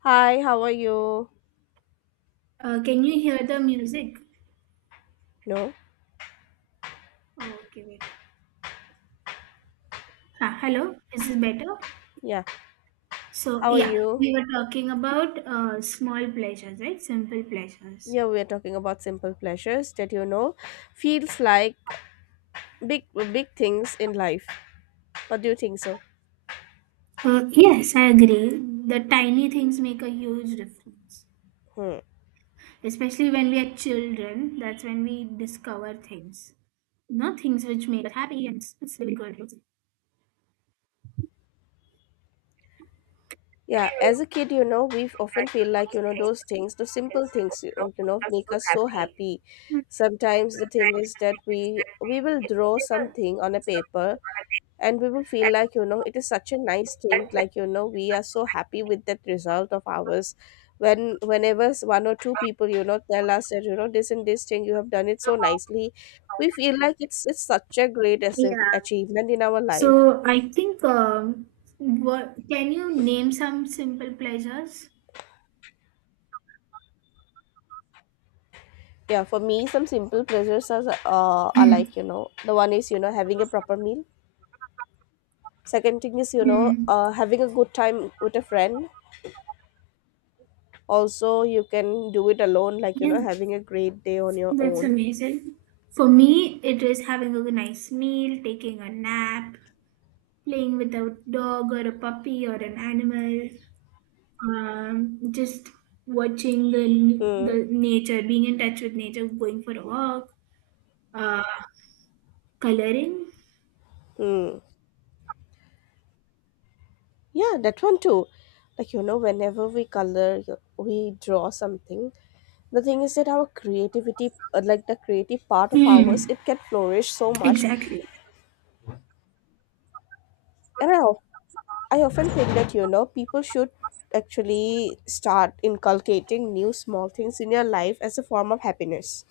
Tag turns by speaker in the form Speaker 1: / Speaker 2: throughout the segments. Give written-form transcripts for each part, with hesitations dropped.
Speaker 1: Hi, how are you?
Speaker 2: Can you hear the music?
Speaker 1: No,
Speaker 2: Okay, wait. Ah, hello, is this better?
Speaker 1: yeah,
Speaker 2: So,
Speaker 1: how are
Speaker 2: yeah,
Speaker 1: you?
Speaker 2: we were talking about small pleasures, right? Simple pleasures.
Speaker 1: Yeah, we're talking about simple pleasures that feels like big big things in life. What do you think so?
Speaker 2: Yes, I agree. The tiny things make a huge difference,
Speaker 1: Hmm.
Speaker 2: especially when we are children. That's when we discover things, not things which make us happy, and it's really good.
Speaker 1: Yeah, as a kid, we often feel like, those things, those simple things, make us so happy.
Speaker 2: Mm,
Speaker 1: Sometimes the thing is that we will draw something on a paper and we will feel like it is such a nice thing like we are so happy with that result of ours whenever one or two people tell us that this and this thing you have done it so nicely we feel like it's such a great
Speaker 2: yeah.
Speaker 1: achievement in our life.
Speaker 2: So I think, what can you name some simple pleasures?
Speaker 1: Yeah, for me some simple pleasures are
Speaker 2: Mm.
Speaker 1: like the one is having a proper meal. Second thing is
Speaker 2: Mm.
Speaker 1: having a good time with a friend. Also you can do it alone like
Speaker 2: Yeah.
Speaker 1: having a great day on your
Speaker 2: That's
Speaker 1: own.
Speaker 2: amazing. For me, it is having a nice meal, taking a nap, playing with a dog or a puppy or an animal, just watching
Speaker 1: Hmm.
Speaker 2: the nature, being in touch with nature, going for a walk, uh, coloring.
Speaker 1: Hmm. Yeah, that one too. Like, you know, whenever we color, we draw something. The thing is that our creativity, like the creative part of ours,
Speaker 2: Hmm.
Speaker 1: it can flourish so much.
Speaker 2: Exactly.
Speaker 1: And I, of- I often think that, people should actually start inculcating new small things in your life as a form of happiness.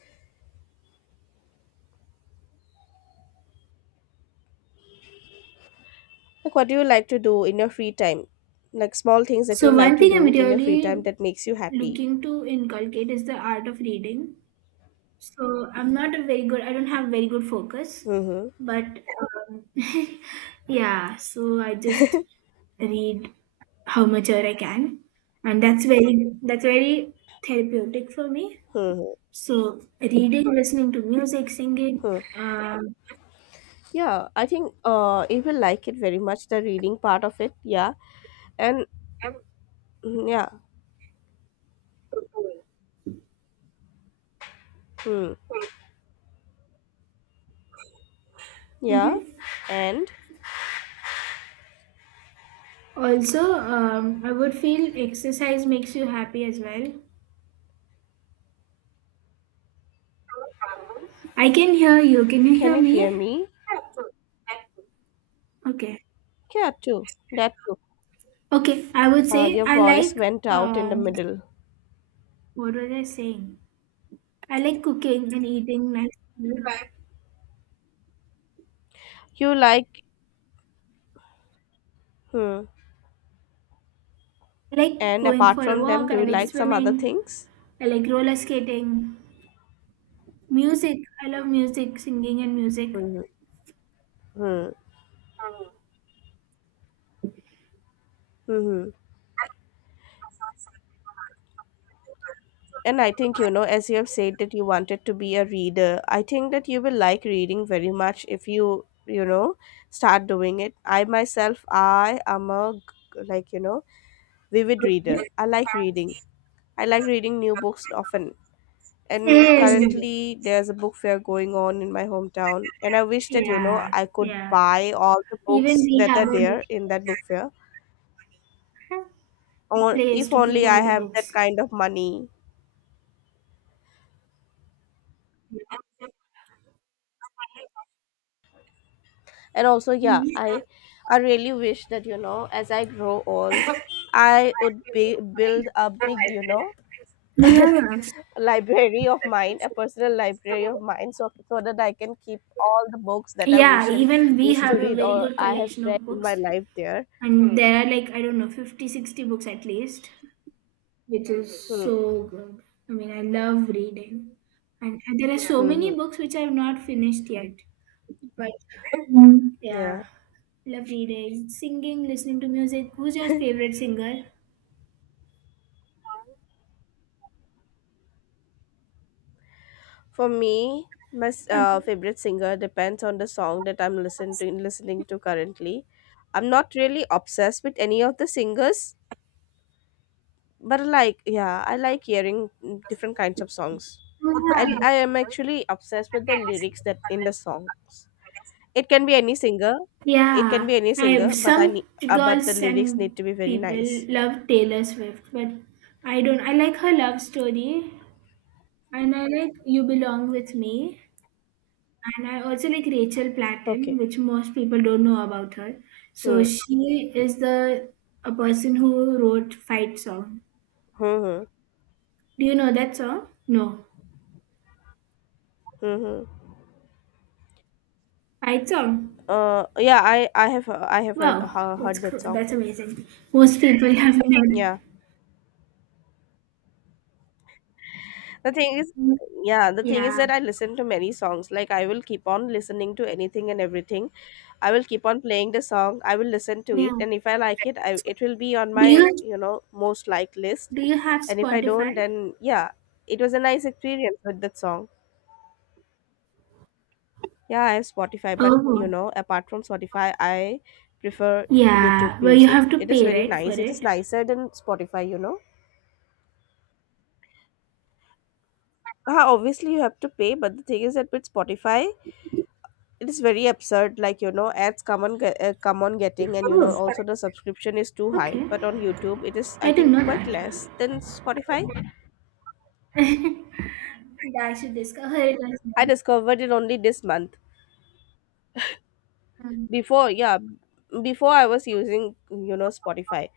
Speaker 1: Like, what do you like to do in your free time? Like, small things that you
Speaker 2: So
Speaker 1: like
Speaker 2: one
Speaker 1: to
Speaker 2: thing I'm
Speaker 1: do in your free
Speaker 2: really
Speaker 1: time that makes you happy.
Speaker 2: looking to inculcate is the art of reading. So I'm not a very good. I don't have very good focus,
Speaker 1: Mm-hmm.
Speaker 2: but yeah, so I just read how much ever I can, and that's very therapeutic for me.
Speaker 1: Mm-hmm.
Speaker 2: So reading, listening to music, singing.
Speaker 1: Hmm.
Speaker 2: Um,
Speaker 1: Yeah, I think it will like it very much, the reading part of it. Yeah. And yeah. Hmm. Yeah.
Speaker 2: mhm.
Speaker 1: And
Speaker 2: Also, I would feel exercise makes you happy as well. I can hear you. Can you
Speaker 1: can
Speaker 2: hear
Speaker 1: you hear
Speaker 2: me?
Speaker 1: me?
Speaker 2: Okay.
Speaker 1: Yeah, too. That too.
Speaker 2: Okay. I would say
Speaker 1: Your
Speaker 2: I
Speaker 1: voice
Speaker 2: like
Speaker 1: went out in the
Speaker 2: um.
Speaker 1: middle.
Speaker 2: What was I saying? I like cooking and eating. Nice.
Speaker 1: You like. Hmm.
Speaker 2: I like
Speaker 1: And
Speaker 2: going
Speaker 1: apart
Speaker 2: for a
Speaker 1: from them,
Speaker 2: walk.
Speaker 1: do
Speaker 2: I
Speaker 1: you
Speaker 2: like
Speaker 1: like some other
Speaker 2: swimming.
Speaker 1: things?
Speaker 2: I like roller skating, music. I love music, singing and music.
Speaker 1: Mm-hmm. Mm-hmm. Mm-hmm. And I think, you know, as you have said that you wanted to be a reader, I think that you will like reading very much if you, you know, start doing it. I myself, I am like, you know, vivid reader.
Speaker 2: Okay.
Speaker 1: I like reading. I like reading new books often. And
Speaker 2: Same.
Speaker 1: currently, there's a book fair going on in my hometown. And I wish that, you know,
Speaker 2: Yeah,
Speaker 1: I could
Speaker 2: yeah.
Speaker 1: buy all the
Speaker 2: Even
Speaker 1: books
Speaker 2: we
Speaker 1: that
Speaker 2: have
Speaker 1: are
Speaker 2: a
Speaker 1: there in that book fair. Or
Speaker 2: place
Speaker 1: if
Speaker 2: to keep
Speaker 1: only
Speaker 2: all
Speaker 1: I
Speaker 2: the
Speaker 1: have
Speaker 2: books.
Speaker 1: that kind of money. And also, yeah, I really wish that you know, as I grow old, I would be build a big, you know,
Speaker 2: Yeah.
Speaker 1: library of mine, a personal library of mine, so that I can keep all the books that I wish
Speaker 2: Yeah,
Speaker 1: and
Speaker 2: even we
Speaker 1: wish to
Speaker 2: have a
Speaker 1: read or
Speaker 2: very good
Speaker 1: I have
Speaker 2: collection
Speaker 1: read
Speaker 2: of
Speaker 1: in my
Speaker 2: books.
Speaker 1: life there.
Speaker 2: And there are like, I don't know, 50, 60 books at least, which is
Speaker 1: Hmm.
Speaker 2: so good. I mean, I love reading. And there are so
Speaker 1: Hmm. Hmm.
Speaker 2: many books which I have not finished yet. But.
Speaker 1: Yeah,
Speaker 2: Yeah, lovely day. Singing, listening to music. Who's your favorite singer?
Speaker 1: for me, my favorite singer depends on the song that I'm listening to currently. I'm not really obsessed with any of the singers, but like, yeah, I like hearing different kinds of songs. i
Speaker 2: Oh,
Speaker 1: i am actually obsessed with the lyrics that in the songs. It can be any singer. It can
Speaker 2: yeah.
Speaker 1: be any
Speaker 2: Yeah,
Speaker 1: singer,
Speaker 2: I
Speaker 1: but
Speaker 2: some
Speaker 1: I need but the
Speaker 2: girls
Speaker 1: lyrics
Speaker 2: and
Speaker 1: need to be very
Speaker 2: people
Speaker 1: nice.
Speaker 2: love Taylor Swift, but I don't. I like her love story, and I like You Belong with Me, and I also like Rachel Platten,
Speaker 1: Okay.
Speaker 2: which most people don't know about her. So
Speaker 1: Hmm.
Speaker 2: she is the a person who wrote Fight Song.
Speaker 1: Hmm. Hmm.
Speaker 2: Do you know that song? No.
Speaker 1: Hmm. Hmm.
Speaker 2: Fight Song.
Speaker 1: Yeah, I have heard,
Speaker 2: Wow, that's
Speaker 1: heard that
Speaker 2: cool.
Speaker 1: song.
Speaker 2: That's amazing. Most people have not.
Speaker 1: yeah the thing is yeah, the thing is
Speaker 2: Yeah.
Speaker 1: that I listen to many songs. Like, I will keep on listening to anything and everything. I will keep on playing the song. I will listen to
Speaker 2: Yeah.
Speaker 1: it, and if I like it, I it will be on
Speaker 2: Do
Speaker 1: my,
Speaker 2: you
Speaker 1: you know, most liked list.
Speaker 2: do you have
Speaker 1: And if I don't,
Speaker 2: Spotify?
Speaker 1: then yeah, it was a nice experience with that song. Yeah, I have Spotify, but you
Speaker 2: Oh,
Speaker 1: know, apart from Spotify, I prefer YouTube
Speaker 2: yeah. Well, you
Speaker 1: Music.
Speaker 2: have to
Speaker 1: It is
Speaker 2: pay,
Speaker 1: very
Speaker 2: right, for
Speaker 1: nice. It is
Speaker 2: it?
Speaker 1: nicer than Spotify, you know. Ah, obviously you have to pay, but the thing is that with Spotify, it is very absurd, like, you know, ads come on come on getting, and you know, also the subscription is too high,
Speaker 2: Okay.
Speaker 1: but on YouTube it is, I
Speaker 2: I didn't
Speaker 1: think,
Speaker 2: know
Speaker 1: quite
Speaker 2: that.
Speaker 1: less than Spotify.
Speaker 2: I should discover it as
Speaker 1: I
Speaker 2: well.
Speaker 1: discovered it only this month.
Speaker 2: Um,
Speaker 1: before yeah Before I was using, you know, Spotify,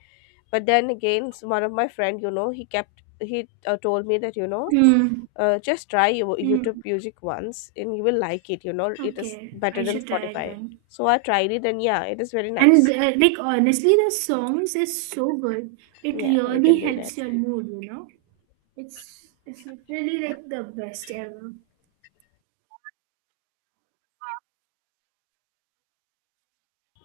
Speaker 1: but then again, one of my friend, you know, he kept he told me that, you know,
Speaker 2: Hmm.
Speaker 1: just try
Speaker 2: Hmm.
Speaker 1: YouTube Music once and you will like it. You know, it is
Speaker 2: Okay,
Speaker 1: better
Speaker 2: I
Speaker 1: than
Speaker 2: should try it
Speaker 1: Spotify.
Speaker 2: then.
Speaker 1: So I tried it, and yeah, it is very
Speaker 2: And
Speaker 1: nice.
Speaker 2: like honestly, the songs is so good. It
Speaker 1: Yeah, we can
Speaker 2: really
Speaker 1: do that.
Speaker 2: helps your mood, It's really like the best ever.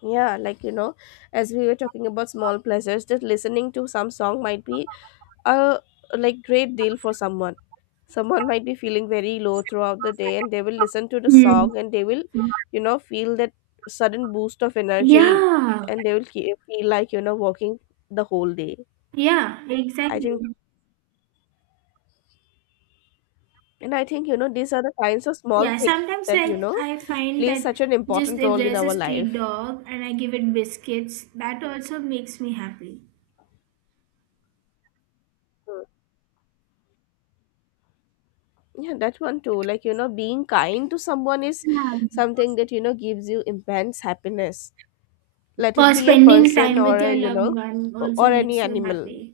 Speaker 1: Yeah, like, you know, as we were talking about small pleasures, that listening to some song might be a like great deal for someone. Someone might be feeling very low throughout the day and they will listen to the
Speaker 2: Hmm.
Speaker 1: song and they will, you know, feel that sudden boost of energy,
Speaker 2: Yeah,
Speaker 1: and they will feel like, you know, walking the whole day.
Speaker 2: yeah,
Speaker 1: I
Speaker 2: exactly.
Speaker 1: think, and I think, you know, these are the kinds of small
Speaker 2: Yeah,
Speaker 1: things
Speaker 2: sometimes
Speaker 1: that, you
Speaker 2: I
Speaker 1: know,
Speaker 2: I find
Speaker 1: plays
Speaker 2: that
Speaker 1: such an
Speaker 2: just
Speaker 1: important
Speaker 2: if
Speaker 1: role in
Speaker 2: there's a
Speaker 1: our life.
Speaker 2: street dog and I give it biscuits, that also makes me happy.
Speaker 1: Yeah, that one too. Like, you know, being kind to someone is
Speaker 2: Yeah.
Speaker 1: something that, you know, gives you immense happiness. Let it
Speaker 2: Or
Speaker 1: be a
Speaker 2: spending
Speaker 1: person
Speaker 2: time
Speaker 1: or
Speaker 2: with
Speaker 1: a,
Speaker 2: your
Speaker 1: you
Speaker 2: loved
Speaker 1: know,
Speaker 2: one
Speaker 1: o-
Speaker 2: also
Speaker 1: or any
Speaker 2: makes you
Speaker 1: animal.
Speaker 2: happy.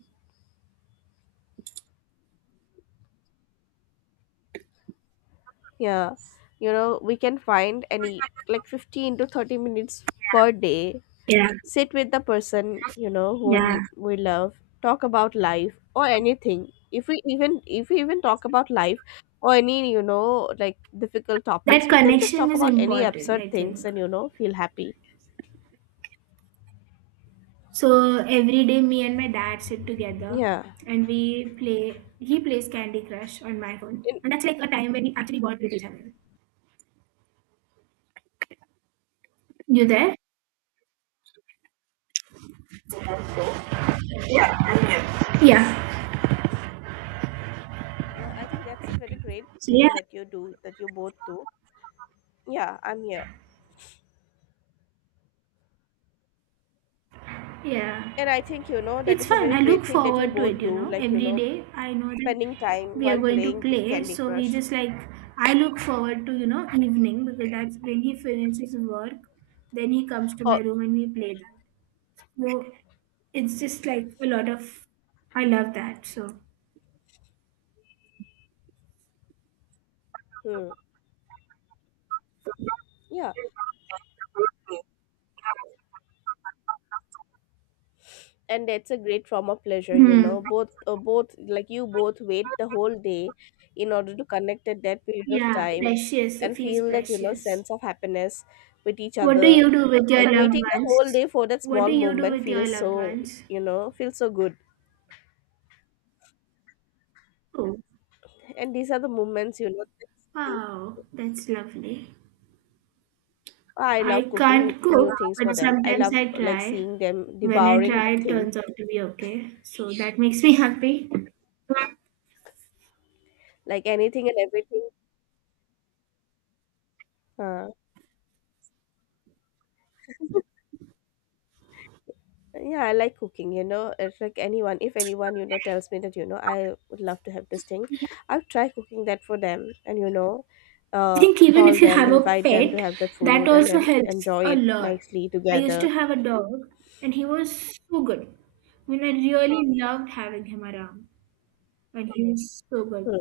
Speaker 1: Yeah. You know, we can find any, like, 15 to 30 minutes per day.
Speaker 2: Yeah.
Speaker 1: Sit with the person, you know,
Speaker 2: Yeah.
Speaker 1: whom we love, talk about life or anything. If we even talk about life or any, you know, like difficult
Speaker 2: That
Speaker 1: topics, we can just
Speaker 2: connection
Speaker 1: talk
Speaker 2: is
Speaker 1: about any
Speaker 2: important,
Speaker 1: absurd
Speaker 2: I
Speaker 1: things
Speaker 2: think.
Speaker 1: and, you know, feel happy.
Speaker 2: So every day, me and my dad sit together
Speaker 1: Yeah.
Speaker 2: and we play. He plays Candy Crush on my phone,
Speaker 1: In
Speaker 2: and that's like a time when we actually bond with each other. You there? Yeah.
Speaker 1: Yeah, I think that's a very great
Speaker 2: So, yeah,
Speaker 1: thing that you do, that you both do. Yeah, I'm here.
Speaker 2: yeah.
Speaker 1: And I think, you know, that
Speaker 2: It's
Speaker 1: is a
Speaker 2: fun.
Speaker 1: very
Speaker 2: I
Speaker 1: great
Speaker 2: look
Speaker 1: thing that you
Speaker 2: forward to
Speaker 1: both
Speaker 2: it, you
Speaker 1: do,
Speaker 2: know.
Speaker 1: like, you
Speaker 2: Every
Speaker 1: know,
Speaker 2: day, I know that
Speaker 1: spending time
Speaker 2: we are
Speaker 1: while
Speaker 2: going to
Speaker 1: playing
Speaker 2: play.
Speaker 1: Candy
Speaker 2: So we
Speaker 1: Crush.
Speaker 2: just like, I look forward to, evening because that's when he finishes work. Then he comes to
Speaker 1: Oh,
Speaker 2: my room and we play that. So it's just like a lot of, I love that. So,
Speaker 1: hmm, yeah. And that's a great form of pleasure, you know.
Speaker 2: hmm.
Speaker 1: Like, you both wait the whole day in order to connect at that period of
Speaker 2: Yeah,
Speaker 1: time
Speaker 2: precious. It
Speaker 1: and
Speaker 2: feels
Speaker 1: feel that, you know,
Speaker 2: precious.
Speaker 1: sense of happiness with each
Speaker 2: What do
Speaker 1: other.
Speaker 2: you do with your
Speaker 1: Like,
Speaker 2: loved
Speaker 1: waiting the whole
Speaker 2: ones?
Speaker 1: day for that
Speaker 2: What do
Speaker 1: small
Speaker 2: you do
Speaker 1: moment
Speaker 2: with your loved ones?
Speaker 1: feels so good.
Speaker 2: Oh,
Speaker 1: And these are the moments, you know, that they-
Speaker 2: wow, that's lovely.
Speaker 1: I
Speaker 2: I
Speaker 1: love cooking
Speaker 2: can't cook,
Speaker 1: new things for
Speaker 2: but
Speaker 1: them. I
Speaker 2: sometimes
Speaker 1: love,
Speaker 2: I
Speaker 1: like,
Speaker 2: try.
Speaker 1: seeing them
Speaker 2: When I
Speaker 1: devouring the
Speaker 2: try, it
Speaker 1: thing,
Speaker 2: turns out to be okay. So that makes me happy. I
Speaker 1: like anything and everything. uh, yeah, I like cooking, you know. It's like anyone if anyone, you know, tells me that, you know, I would love to have this thing, I'll try cooking that for them, and you know, uh
Speaker 2: think even
Speaker 1: call
Speaker 2: if you
Speaker 1: them,
Speaker 2: have a
Speaker 1: invite them to
Speaker 2: pet,
Speaker 1: have that
Speaker 2: that
Speaker 1: food, and
Speaker 2: also
Speaker 1: then
Speaker 2: helps
Speaker 1: enjoy
Speaker 2: a
Speaker 1: it
Speaker 2: lot.
Speaker 1: nicely
Speaker 2: I used to
Speaker 1: together.
Speaker 2: have a dog, and he was so good. I mean, I really loved having him around, and he was so
Speaker 1: Hmm.
Speaker 2: good.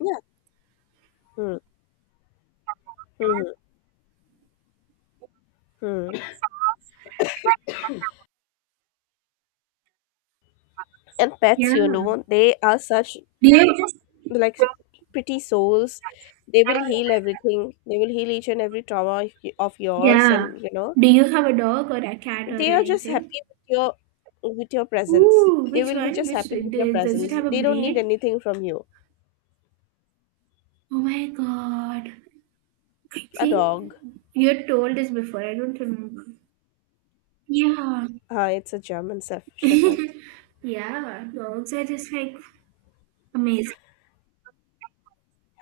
Speaker 1: Yeah. Hmm. Hmm. Hmm. And pets, you know, they are such,
Speaker 2: Do you just
Speaker 1: like pretty souls. They will heal everything. They will heal each and every trauma of of yours,
Speaker 2: Yeah?
Speaker 1: and
Speaker 2: Do you have a dog or a cat or
Speaker 1: they are just
Speaker 2: anything?
Speaker 1: happy with your, with your presence.
Speaker 2: Ooh,
Speaker 1: They
Speaker 2: which
Speaker 1: will be
Speaker 2: one?
Speaker 1: just happy with your
Speaker 2: Does it
Speaker 1: presence.
Speaker 2: have a
Speaker 1: They don't need
Speaker 2: breed?
Speaker 1: anything from you.
Speaker 2: Oh my god! I
Speaker 1: A
Speaker 2: think
Speaker 1: dog.
Speaker 2: you told this before. I don't remember. Yeah,
Speaker 1: It's a German Shepherd.
Speaker 2: yeah. Dogs are just like amazing.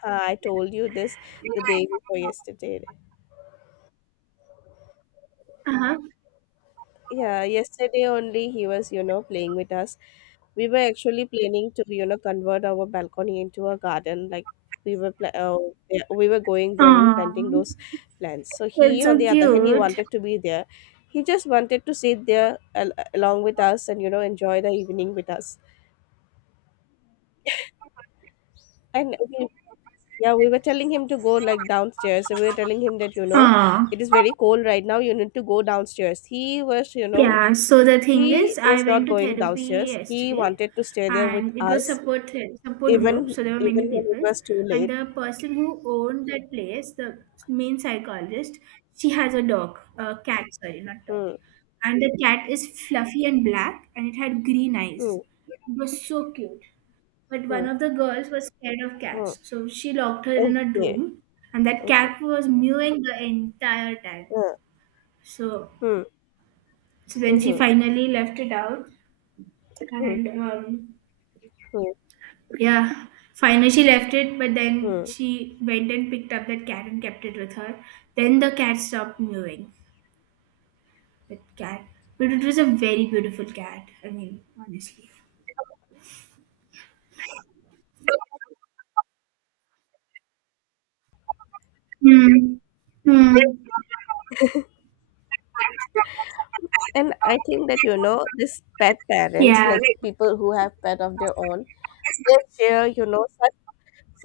Speaker 1: I told you this the day before yesterday.
Speaker 2: Uh huh.
Speaker 1: Yeah, yesterday only, he was, you know, playing with us. We were actually planning to, you know, convert our balcony into a garden. Like, we were, pla- uh, yeah, we were going there and
Speaker 2: Aww,
Speaker 1: planting those plants. So
Speaker 2: that's
Speaker 1: he, on
Speaker 2: so
Speaker 1: the other hand, he
Speaker 2: cute.
Speaker 1: wanted to be there. He just wanted to sit there along with us and, you know, enjoy the evening with us. And yeah, we were telling him to go like downstairs. So, we were telling him that, you know,
Speaker 2: Aww.
Speaker 1: it is very cold right now. You need to go downstairs.
Speaker 2: Yeah, so the thing
Speaker 1: He
Speaker 2: is, I
Speaker 1: was not
Speaker 2: went to
Speaker 1: going
Speaker 2: therapy
Speaker 1: downstairs. He
Speaker 2: yesterday
Speaker 1: wanted to stay there with
Speaker 2: and it was
Speaker 1: us,
Speaker 2: support
Speaker 1: even
Speaker 2: group, so there were
Speaker 1: even
Speaker 2: many
Speaker 1: when it
Speaker 2: people.
Speaker 1: was too
Speaker 2: And
Speaker 1: late.
Speaker 2: the person who owned that place, the main psychologist, she has a cat, sorry, not dog.
Speaker 1: Hmm.
Speaker 2: And the cat is fluffy and black and it had green
Speaker 1: Hmm.
Speaker 2: eyes. It was so cute. But
Speaker 1: Hmm.
Speaker 2: one of the girls was scared of
Speaker 1: Hmm.
Speaker 2: cats, so she locked her in a
Speaker 1: Okay.
Speaker 2: room and that
Speaker 1: Okay.
Speaker 2: cat was mewing the entire time.
Speaker 1: Hmm.
Speaker 2: So
Speaker 1: Hmm.
Speaker 2: so when she
Speaker 1: Hmm.
Speaker 2: finally left it out
Speaker 1: Hmm. Hmm.
Speaker 2: and
Speaker 1: Hmm.
Speaker 2: yeah, finally she left it, but then
Speaker 1: Hmm.
Speaker 2: she went and picked up that cat and kept it with her. Then the cat stopped mewing, that cat. But it was a very beautiful cat, I mean, honestly. Hmm. Hmm.
Speaker 1: And I think that, you know, this pet parents,
Speaker 2: Yeah.
Speaker 1: like people who have pet of their own, they share, you know, such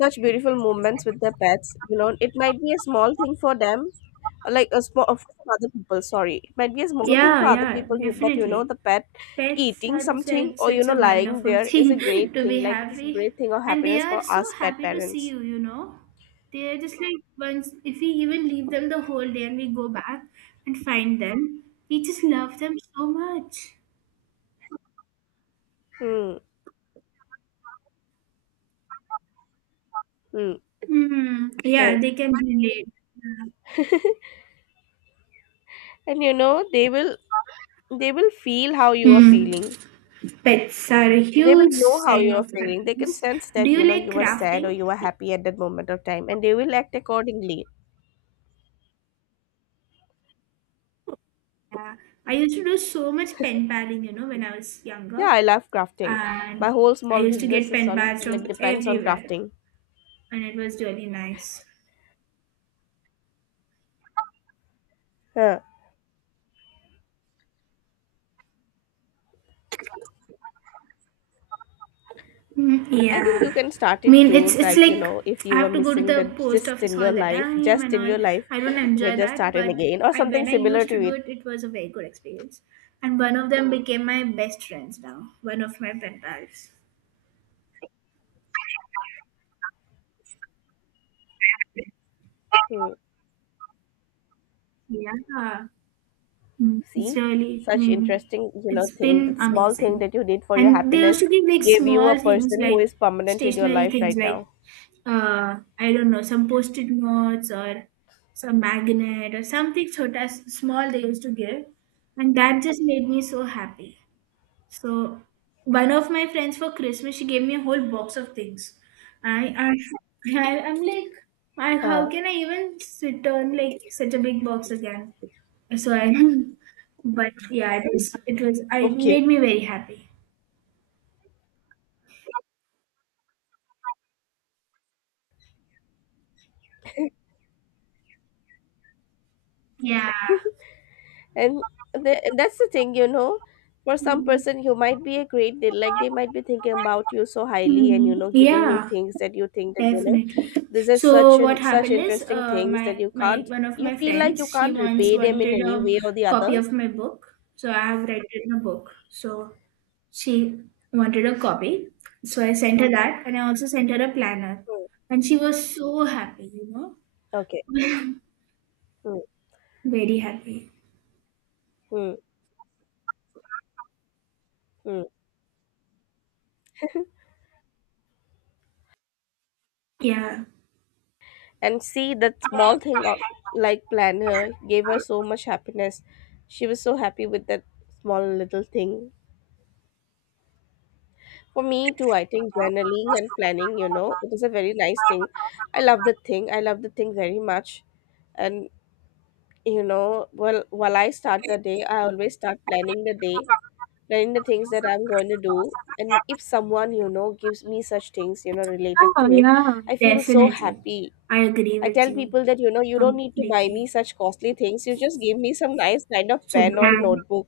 Speaker 1: such beautiful moments with their pets. You know, it might be a small thing for them, like a small for some other people, sorry, it might be a small thing
Speaker 2: Yeah.
Speaker 1: for other
Speaker 2: Yeah.
Speaker 1: people, but you know,
Speaker 2: Definitely.
Speaker 1: the pet
Speaker 2: Pets
Speaker 1: eating
Speaker 2: are just
Speaker 1: something
Speaker 2: like
Speaker 1: or, you
Speaker 2: such
Speaker 1: know,
Speaker 2: a
Speaker 1: lying
Speaker 2: wonderful
Speaker 1: there is a
Speaker 2: thing
Speaker 1: great
Speaker 2: to
Speaker 1: thing,
Speaker 2: be
Speaker 1: like it is a
Speaker 2: happy.
Speaker 1: great thing of
Speaker 2: And they
Speaker 1: happiness for
Speaker 2: are so
Speaker 1: us pet
Speaker 2: happy to see
Speaker 1: parents.
Speaker 2: you, you know. They are just like once, if we even leave them the whole day and we go back and find them, we just love them so much.
Speaker 1: Hmm. Hmm.
Speaker 2: Hmm.
Speaker 1: Yeah.
Speaker 2: Yeah, they can relate.
Speaker 1: And you know, they will feel how you are
Speaker 2: Hmm.
Speaker 1: feeling,
Speaker 2: Pets are a
Speaker 1: they will
Speaker 2: huge
Speaker 1: know how
Speaker 2: sign
Speaker 1: you are
Speaker 2: of
Speaker 1: feeling, they can
Speaker 2: happiness.
Speaker 1: sense
Speaker 2: Do
Speaker 1: that,
Speaker 2: you
Speaker 1: you know,
Speaker 2: like
Speaker 1: you were sad
Speaker 2: crafting?
Speaker 1: or you were happy at that moment of time and they will act accordingly.
Speaker 2: Yeah. I used to do so much pen paling, you know, when I was
Speaker 1: Yeah,
Speaker 2: younger.
Speaker 1: I love crafting. My
Speaker 2: And
Speaker 1: whole
Speaker 2: I
Speaker 1: small
Speaker 2: used to
Speaker 1: business
Speaker 2: get
Speaker 1: is
Speaker 2: pen
Speaker 1: on
Speaker 2: pals
Speaker 1: like
Speaker 2: from
Speaker 1: depends on
Speaker 2: everywhere,
Speaker 1: crafting.
Speaker 2: and it was really nice.
Speaker 1: Huh.
Speaker 2: Mm,
Speaker 1: I
Speaker 2: yeah.
Speaker 1: think you can start
Speaker 2: I
Speaker 1: it
Speaker 2: mean,
Speaker 1: too.
Speaker 2: it's
Speaker 1: Like you
Speaker 2: like
Speaker 1: know, if
Speaker 2: I
Speaker 1: you were
Speaker 2: have to go to
Speaker 1: missing
Speaker 2: the
Speaker 1: the
Speaker 2: post
Speaker 1: gist in
Speaker 2: office
Speaker 1: your
Speaker 2: all the
Speaker 1: life,
Speaker 2: time and all. I don't
Speaker 1: you can
Speaker 2: enjoy
Speaker 1: just
Speaker 2: that,
Speaker 1: start it
Speaker 2: but
Speaker 1: again or
Speaker 2: I
Speaker 1: something
Speaker 2: when I
Speaker 1: similar
Speaker 2: used to
Speaker 1: to
Speaker 2: do
Speaker 1: it.
Speaker 2: it, it was a very good experience. And one of them became my best friends now, one of my pen pals.
Speaker 1: Hmm.
Speaker 2: Yeah, mm, it's
Speaker 1: See,
Speaker 2: really, I
Speaker 1: such
Speaker 2: mean,
Speaker 1: interesting you know
Speaker 2: it's
Speaker 1: thing.
Speaker 2: been
Speaker 1: That small thing
Speaker 2: amazing.
Speaker 1: that you did for your
Speaker 2: And they
Speaker 1: happiness
Speaker 2: also give like
Speaker 1: gave you a
Speaker 2: small things
Speaker 1: person who
Speaker 2: like
Speaker 1: is permanent in your
Speaker 2: stationary
Speaker 1: life
Speaker 2: things
Speaker 1: right
Speaker 2: like
Speaker 1: now.
Speaker 2: I don't know, some post-it notes or some magnet or something sort of small they used to give. And that just made me so happy. So one of my friends for Christmas, she gave me a whole box of things. I'm like, I, how
Speaker 1: Huh.
Speaker 2: can I even return like such a big box again? So I but yeah, it was I it
Speaker 1: Okay.
Speaker 2: made me very happy. Yeah.
Speaker 1: and that's the thing, you know, for some person you might be a great deal, like they might be thinking about you so highly and you
Speaker 2: Mm,
Speaker 1: know giving you
Speaker 2: yeah,
Speaker 1: things that you think that you know
Speaker 2: definitely.
Speaker 1: this is
Speaker 2: So
Speaker 1: such an
Speaker 2: what
Speaker 1: such
Speaker 2: happened is,
Speaker 1: interesting things
Speaker 2: my
Speaker 1: that you
Speaker 2: my
Speaker 1: can't,
Speaker 2: one of
Speaker 1: you
Speaker 2: my
Speaker 1: feel like
Speaker 2: friends,
Speaker 1: you
Speaker 2: she
Speaker 1: can't
Speaker 2: once
Speaker 1: repay them in
Speaker 2: wanted a
Speaker 1: any way or the
Speaker 2: copy
Speaker 1: other.
Speaker 2: of my book. So I have rented a book. So she wanted a copy. So I sent her that, and I also sent her a planner.
Speaker 1: Hmm.
Speaker 2: And she was so happy, you know,
Speaker 1: Okay. Hmm.
Speaker 2: very happy.
Speaker 1: Hmm. Hmm.
Speaker 2: Yeah,
Speaker 1: And see that small thing of like planner gave her so much happiness, she was so happy with that small little thing. For me too, I think journaling and planning, you know, it is a very nice thing. I love the thing. I love the thing very much. And you know, well, while I start the day, I always start planning the day, planning the things that I'm going to do. And if someone, you know, gives me such things, you know, related
Speaker 2: oh,
Speaker 1: to it,
Speaker 2: yeah,
Speaker 1: I feel so
Speaker 2: definitely.
Speaker 1: happy.
Speaker 2: I agree
Speaker 1: I
Speaker 2: with
Speaker 1: tell
Speaker 2: you
Speaker 1: people that, you know, you don't need to buy me
Speaker 2: completely.
Speaker 1: such costly things. You just give me some nice kind of
Speaker 2: Should
Speaker 1: pen or
Speaker 2: be.
Speaker 1: notebook.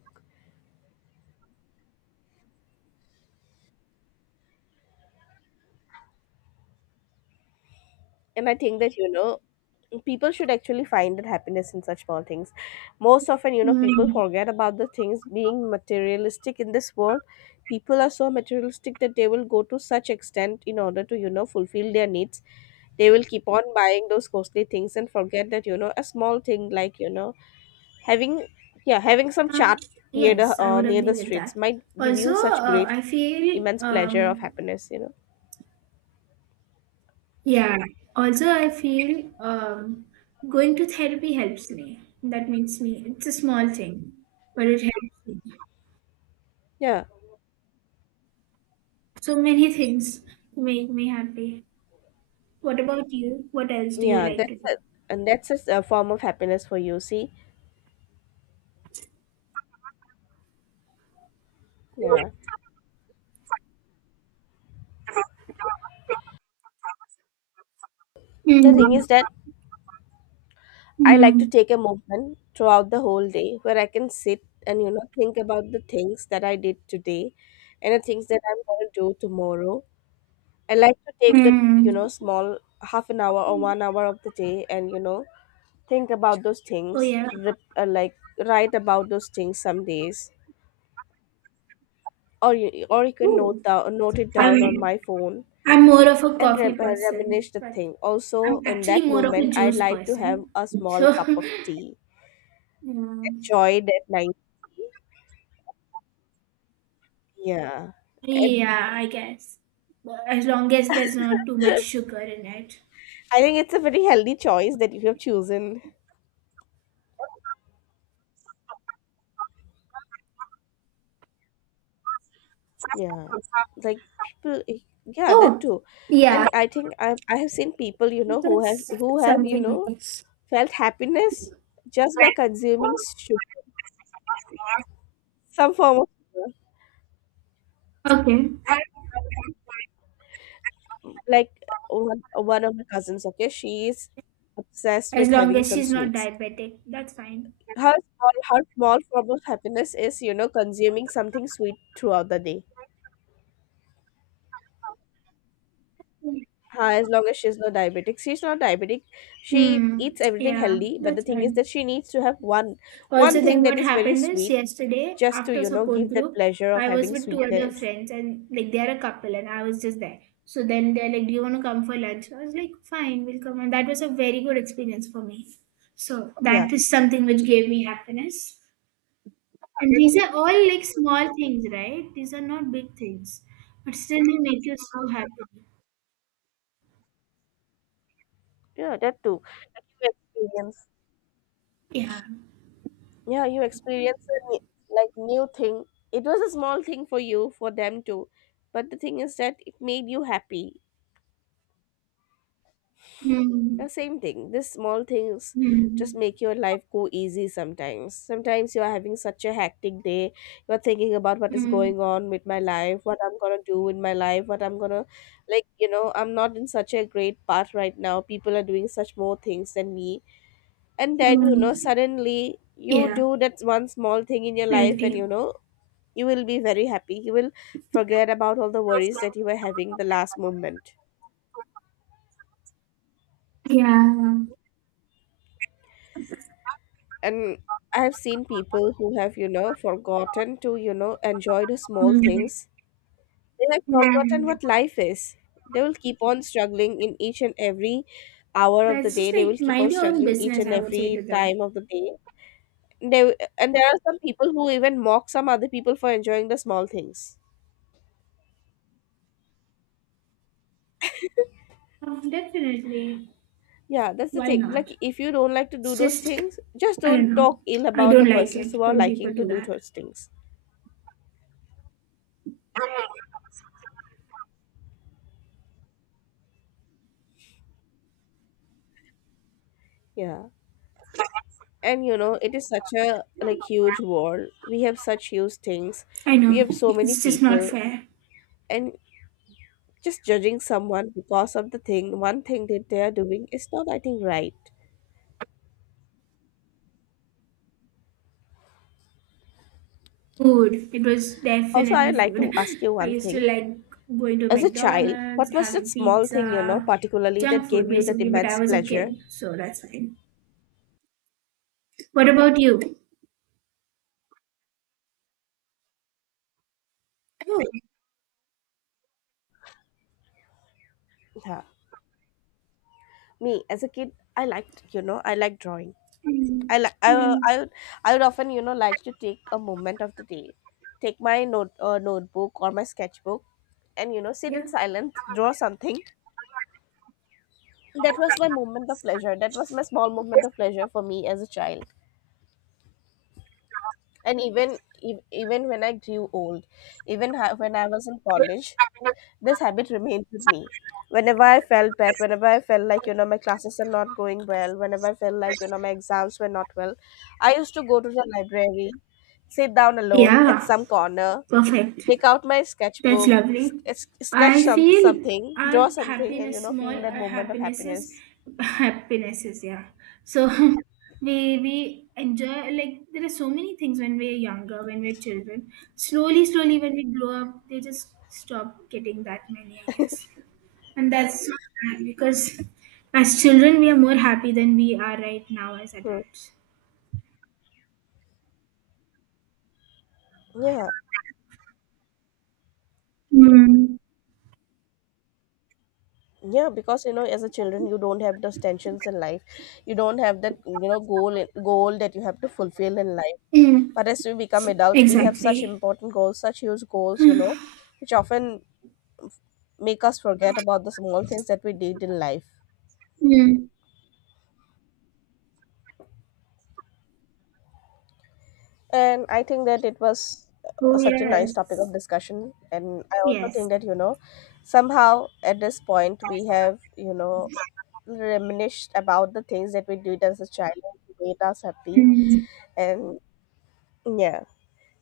Speaker 1: And I think that, you know, people should actually find that happiness in such small things. Most often, you know, people
Speaker 2: Mm.
Speaker 1: forget about the things being materialistic in this world. People are so materialistic that they will go to such extent in order to, you know, fulfill their needs. They will keep on buying those costly things and forget that, you know, a small thing like, you know, having, yeah, having some
Speaker 2: Uh,
Speaker 1: chat
Speaker 2: yes, I would
Speaker 1: near
Speaker 2: agree
Speaker 1: the
Speaker 2: with
Speaker 1: streets
Speaker 2: that.
Speaker 1: might give
Speaker 2: Also,
Speaker 1: you such great
Speaker 2: I feel,
Speaker 1: immense pleasure of happiness, you know.
Speaker 2: yeah, also, I feel going to therapy helps me. That makes me, it's a small thing, but it helps me.
Speaker 1: Yeah,
Speaker 2: So many things make me happy. What about you? What else do you
Speaker 1: yeah,
Speaker 2: like to do?
Speaker 1: and that's a a form of happiness for you, see. Yeah. The thing
Speaker 2: Mm.
Speaker 1: is that I like to
Speaker 2: Mm.
Speaker 1: take a movement throughout the whole day where I can sit and you know think about the things that I did today and the things that I'm going to do tomorrow. I like to take the you
Speaker 2: Mm.
Speaker 1: know small half an hour or 1 hour of the day and you know think about those
Speaker 2: Oh,
Speaker 1: things,
Speaker 2: yeah.
Speaker 1: like write about those things some days, or you can
Speaker 2: Ooh.
Speaker 1: note it
Speaker 2: I'm,
Speaker 1: down on my phone
Speaker 2: I'm more of a
Speaker 1: and
Speaker 2: coffee person,
Speaker 1: reminisce the
Speaker 2: but
Speaker 1: thing. Also,
Speaker 2: I'm
Speaker 1: in
Speaker 2: actually
Speaker 1: that
Speaker 2: more of a
Speaker 1: moment, I
Speaker 2: juice
Speaker 1: like to have
Speaker 2: person.
Speaker 1: a small
Speaker 2: So,
Speaker 1: cup of tea,
Speaker 2: mm,
Speaker 1: enjoy that. Night. Yeah. And
Speaker 2: yeah, I guess. But as long as there's not too much sugar in it.
Speaker 1: I think it's a very healthy choice that you have chosen. Yeah. Like people yeah, that
Speaker 2: Oh,
Speaker 1: too.
Speaker 2: yeah,
Speaker 1: And I think I have seen people, you know,
Speaker 2: that's
Speaker 1: who have, you
Speaker 2: something like
Speaker 1: know,
Speaker 2: this.
Speaker 1: felt happiness just by consuming sugar, some form of sugar.
Speaker 2: Okay.
Speaker 1: Like one of my cousins, okay, she is obsessed
Speaker 2: As
Speaker 1: with
Speaker 2: long
Speaker 1: having
Speaker 2: as
Speaker 1: some
Speaker 2: she's not
Speaker 1: sweets.
Speaker 2: diabetic, that's fine.
Speaker 1: Her small form of happiness is, you know, consuming something sweet throughout the day. As long as she's not diabetic. She
Speaker 2: Hmm,
Speaker 1: eats everything
Speaker 2: yeah,
Speaker 1: healthy, but the
Speaker 2: that's
Speaker 1: thing is that
Speaker 2: fine.
Speaker 1: she needs to have one one
Speaker 2: Also,
Speaker 1: thing
Speaker 2: then
Speaker 1: that
Speaker 2: what
Speaker 1: is very
Speaker 2: happened is
Speaker 1: sweet,
Speaker 2: yesterday
Speaker 1: just to
Speaker 2: after
Speaker 1: you know
Speaker 2: support
Speaker 1: give that
Speaker 2: group,
Speaker 1: pleasure of
Speaker 2: I was
Speaker 1: having
Speaker 2: with two other
Speaker 1: sweetness.
Speaker 2: friends and like they are a couple and I was just there. So then they're like, "Do you want to come for lunch?" I was like, "Fine, we'll come." And that was a very good experience for me. So
Speaker 1: Yeah,
Speaker 2: that is something which gave me happiness. And these are all like small things, right? These are not big things, but still they make you so happy.
Speaker 1: yeah, that too. Like you experience,
Speaker 2: Yeah.
Speaker 1: yeah, you experience a like new thing. It was a small thing for you, for them too, but the thing is that it made you happy.
Speaker 2: Mm.
Speaker 1: Yeah, same thing. These small things just
Speaker 2: Mm.
Speaker 1: make your life go easy sometimes. Sometimes you are having such a hectic day, you are thinking about what is
Speaker 2: Mm.
Speaker 1: going on with my life, what I'm gonna do in my life, what I'm gonna like, you know, I'm not in such a great path right now. People are doing such more things than me. And then, you know,
Speaker 2: Mm.
Speaker 1: suddenly you
Speaker 2: Yeah,
Speaker 1: do that one small thing in your
Speaker 2: I
Speaker 1: life and
Speaker 2: agree.
Speaker 1: you know, you will be very happy. You will forget about all the worries that you were having the last moment.
Speaker 2: Yeah.
Speaker 1: And I've seen people who have, you know, forgotten to, you know, enjoy the small
Speaker 2: Mm.
Speaker 1: things. They have forgotten
Speaker 2: Mm.
Speaker 1: what life is. They will keep on struggling in each and every hour of the
Speaker 2: That's
Speaker 1: day,
Speaker 2: just
Speaker 1: they will
Speaker 2: like
Speaker 1: keep on
Speaker 2: mind your own
Speaker 1: struggling each
Speaker 2: business,
Speaker 1: and
Speaker 2: I would say
Speaker 1: every
Speaker 2: to them.
Speaker 1: time of the day. They And there are some people who even mock some other people for enjoying the small things.
Speaker 2: Oh, definitely.
Speaker 1: Yeah, that's the
Speaker 2: Why
Speaker 1: thing,
Speaker 2: not?
Speaker 1: like if you don't like to do
Speaker 2: It's
Speaker 1: those
Speaker 2: just,
Speaker 1: things, just
Speaker 2: I don't
Speaker 1: don't
Speaker 2: know.
Speaker 1: talk ill
Speaker 2: I
Speaker 1: about the
Speaker 2: don't like
Speaker 1: persons
Speaker 2: it
Speaker 1: who are
Speaker 2: when people
Speaker 1: liking to
Speaker 2: do
Speaker 1: do
Speaker 2: that.
Speaker 1: those things. Yeah, and you know it is such a like huge world, we have such huge things,
Speaker 2: I
Speaker 1: we
Speaker 2: know.
Speaker 1: have so many
Speaker 2: It's just not
Speaker 1: people,
Speaker 2: fair.
Speaker 1: and just judging someone because of the thing one thing that they are doing is not, I think, right.
Speaker 2: Food. It was
Speaker 1: Also,
Speaker 2: definitely
Speaker 1: I'd like to
Speaker 2: food.
Speaker 1: ask you
Speaker 2: I
Speaker 1: one
Speaker 2: used to
Speaker 1: thing:
Speaker 2: like going to
Speaker 1: as a child,
Speaker 2: McDonald's,
Speaker 1: what was that
Speaker 2: having
Speaker 1: small thing, you know,
Speaker 2: pizza,
Speaker 1: particularly, that
Speaker 2: junk
Speaker 1: gave
Speaker 2: food
Speaker 1: you that
Speaker 2: basically, but I
Speaker 1: immense
Speaker 2: was a
Speaker 1: pleasure?
Speaker 2: kid, so that's fine. What about you?
Speaker 1: Yeah. Me as a kid, I liked, you know, I liked drawing.
Speaker 2: Mm,
Speaker 1: I like
Speaker 2: mm,
Speaker 1: I would often, you know, like to take a moment of the day, take my notebook or my sketchbook, and you know sit
Speaker 2: yeah.
Speaker 1: in silence, draw something. That was my moment of pleasure. That was my small moment of pleasure for me as a child, and even even when I grew old, even when I was in college, this habit remained with me. Whenever I felt bad, whenever I felt like, you know, my classes are not going well, whenever I felt like, you know, my exams were not well, I used to go to the library, sit down alone at
Speaker 2: Yeah.
Speaker 1: some corner,
Speaker 2: Perfect.
Speaker 1: take out my
Speaker 2: That's
Speaker 1: sketchbook,
Speaker 2: lovely.
Speaker 1: sketch
Speaker 2: I feel
Speaker 1: something,
Speaker 2: our
Speaker 1: draw something, and, you
Speaker 2: happiness,
Speaker 1: know,
Speaker 2: small
Speaker 1: feel that
Speaker 2: our
Speaker 1: moment of
Speaker 2: happinesses,
Speaker 1: happiness.
Speaker 2: happinesses, yeah. So we enjoy like there are so many things when we're younger, when we're children. Slowly, slowly, when we grow up, they just stop getting that many, I guess. And that's so sad because as children, we are more happy than we are right now as
Speaker 1: Hmm.
Speaker 2: adults.
Speaker 1: Yeah.
Speaker 2: Mm.
Speaker 1: Yeah, because you know, as a children, you don't have those tensions in life. You don't have that you know goal that you have to fulfill in life.
Speaker 2: Mm.
Speaker 1: But as we become adults, we have such
Speaker 2: Exactly.
Speaker 1: important goals, such huge goals, you know, which often make us forget about the small things that we did in life.
Speaker 2: Mm.
Speaker 1: And I think that it was
Speaker 2: Oh
Speaker 1: such a nice topic of
Speaker 2: yes,
Speaker 1: discussion. And I also think
Speaker 2: yes.
Speaker 1: that, you know, somehow at this point, we have, you know, reminisced about the things that we did as a child and made us happy. And yeah,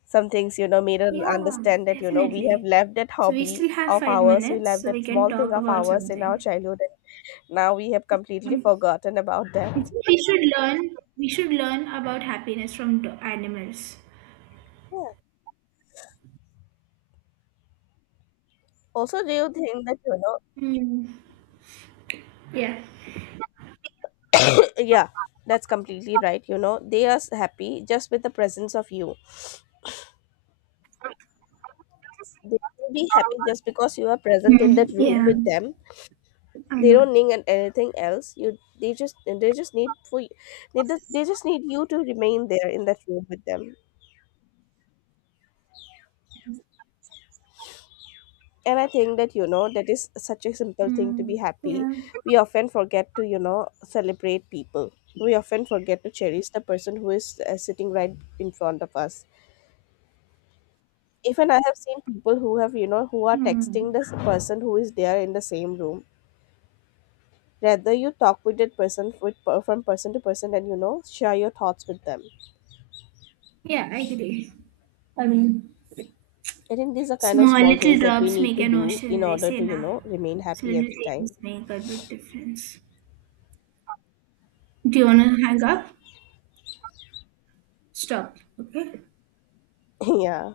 Speaker 1: some things, you know, made us
Speaker 2: Yeah,
Speaker 1: understand that, you know, we have
Speaker 2: definitely.
Speaker 1: left that
Speaker 2: So we
Speaker 1: hobby
Speaker 2: still have
Speaker 1: of
Speaker 2: five
Speaker 1: ours, we
Speaker 2: minutes,
Speaker 1: left
Speaker 2: so
Speaker 1: that
Speaker 2: we can
Speaker 1: small thing
Speaker 2: talk
Speaker 1: of
Speaker 2: about
Speaker 1: ours in our
Speaker 2: something.
Speaker 1: childhood. Now we have completely
Speaker 2: Um,
Speaker 1: forgotten about
Speaker 2: I think
Speaker 1: that.
Speaker 2: we should learn. We should learn about happiness from animals.
Speaker 1: Yeah. Also, do you think that, you know,
Speaker 2: Hmm. Yeah.
Speaker 1: yeah, that's completely right. You know, they are happy just with the presence of you. They will be happy just because you are present in
Speaker 2: Hmm.
Speaker 1: that room
Speaker 2: Yeah,
Speaker 1: with them.
Speaker 2: I
Speaker 1: They
Speaker 2: know.
Speaker 1: don't need anything else. They just need they just need you to remain there in that room with them. And I think that, you know, that is such a simple thing to be
Speaker 2: Hmm.
Speaker 1: happy.
Speaker 2: Yeah.
Speaker 1: We often forget to, you know, celebrate people. We often forget to cherish the person who is sitting right in front of us. Even I have seen people who have, you know, who are texting
Speaker 2: Hmm.
Speaker 1: this person who is there in the same room, rather you talk with that person from person to person, and you know share your thoughts with them.
Speaker 2: Yeah, I agree. I mean,
Speaker 1: I think these are kind of
Speaker 2: small
Speaker 1: small
Speaker 2: little
Speaker 1: things that we
Speaker 2: drops
Speaker 1: need
Speaker 2: make
Speaker 1: to
Speaker 2: an
Speaker 1: do in
Speaker 2: ocean. They
Speaker 1: order
Speaker 2: say
Speaker 1: to, you
Speaker 2: now.
Speaker 1: know, remain
Speaker 2: So
Speaker 1: happy
Speaker 2: little
Speaker 1: every
Speaker 2: things
Speaker 1: time.
Speaker 2: make a big difference. Do you wanna hang up? Stop. Okay.
Speaker 1: Yeah.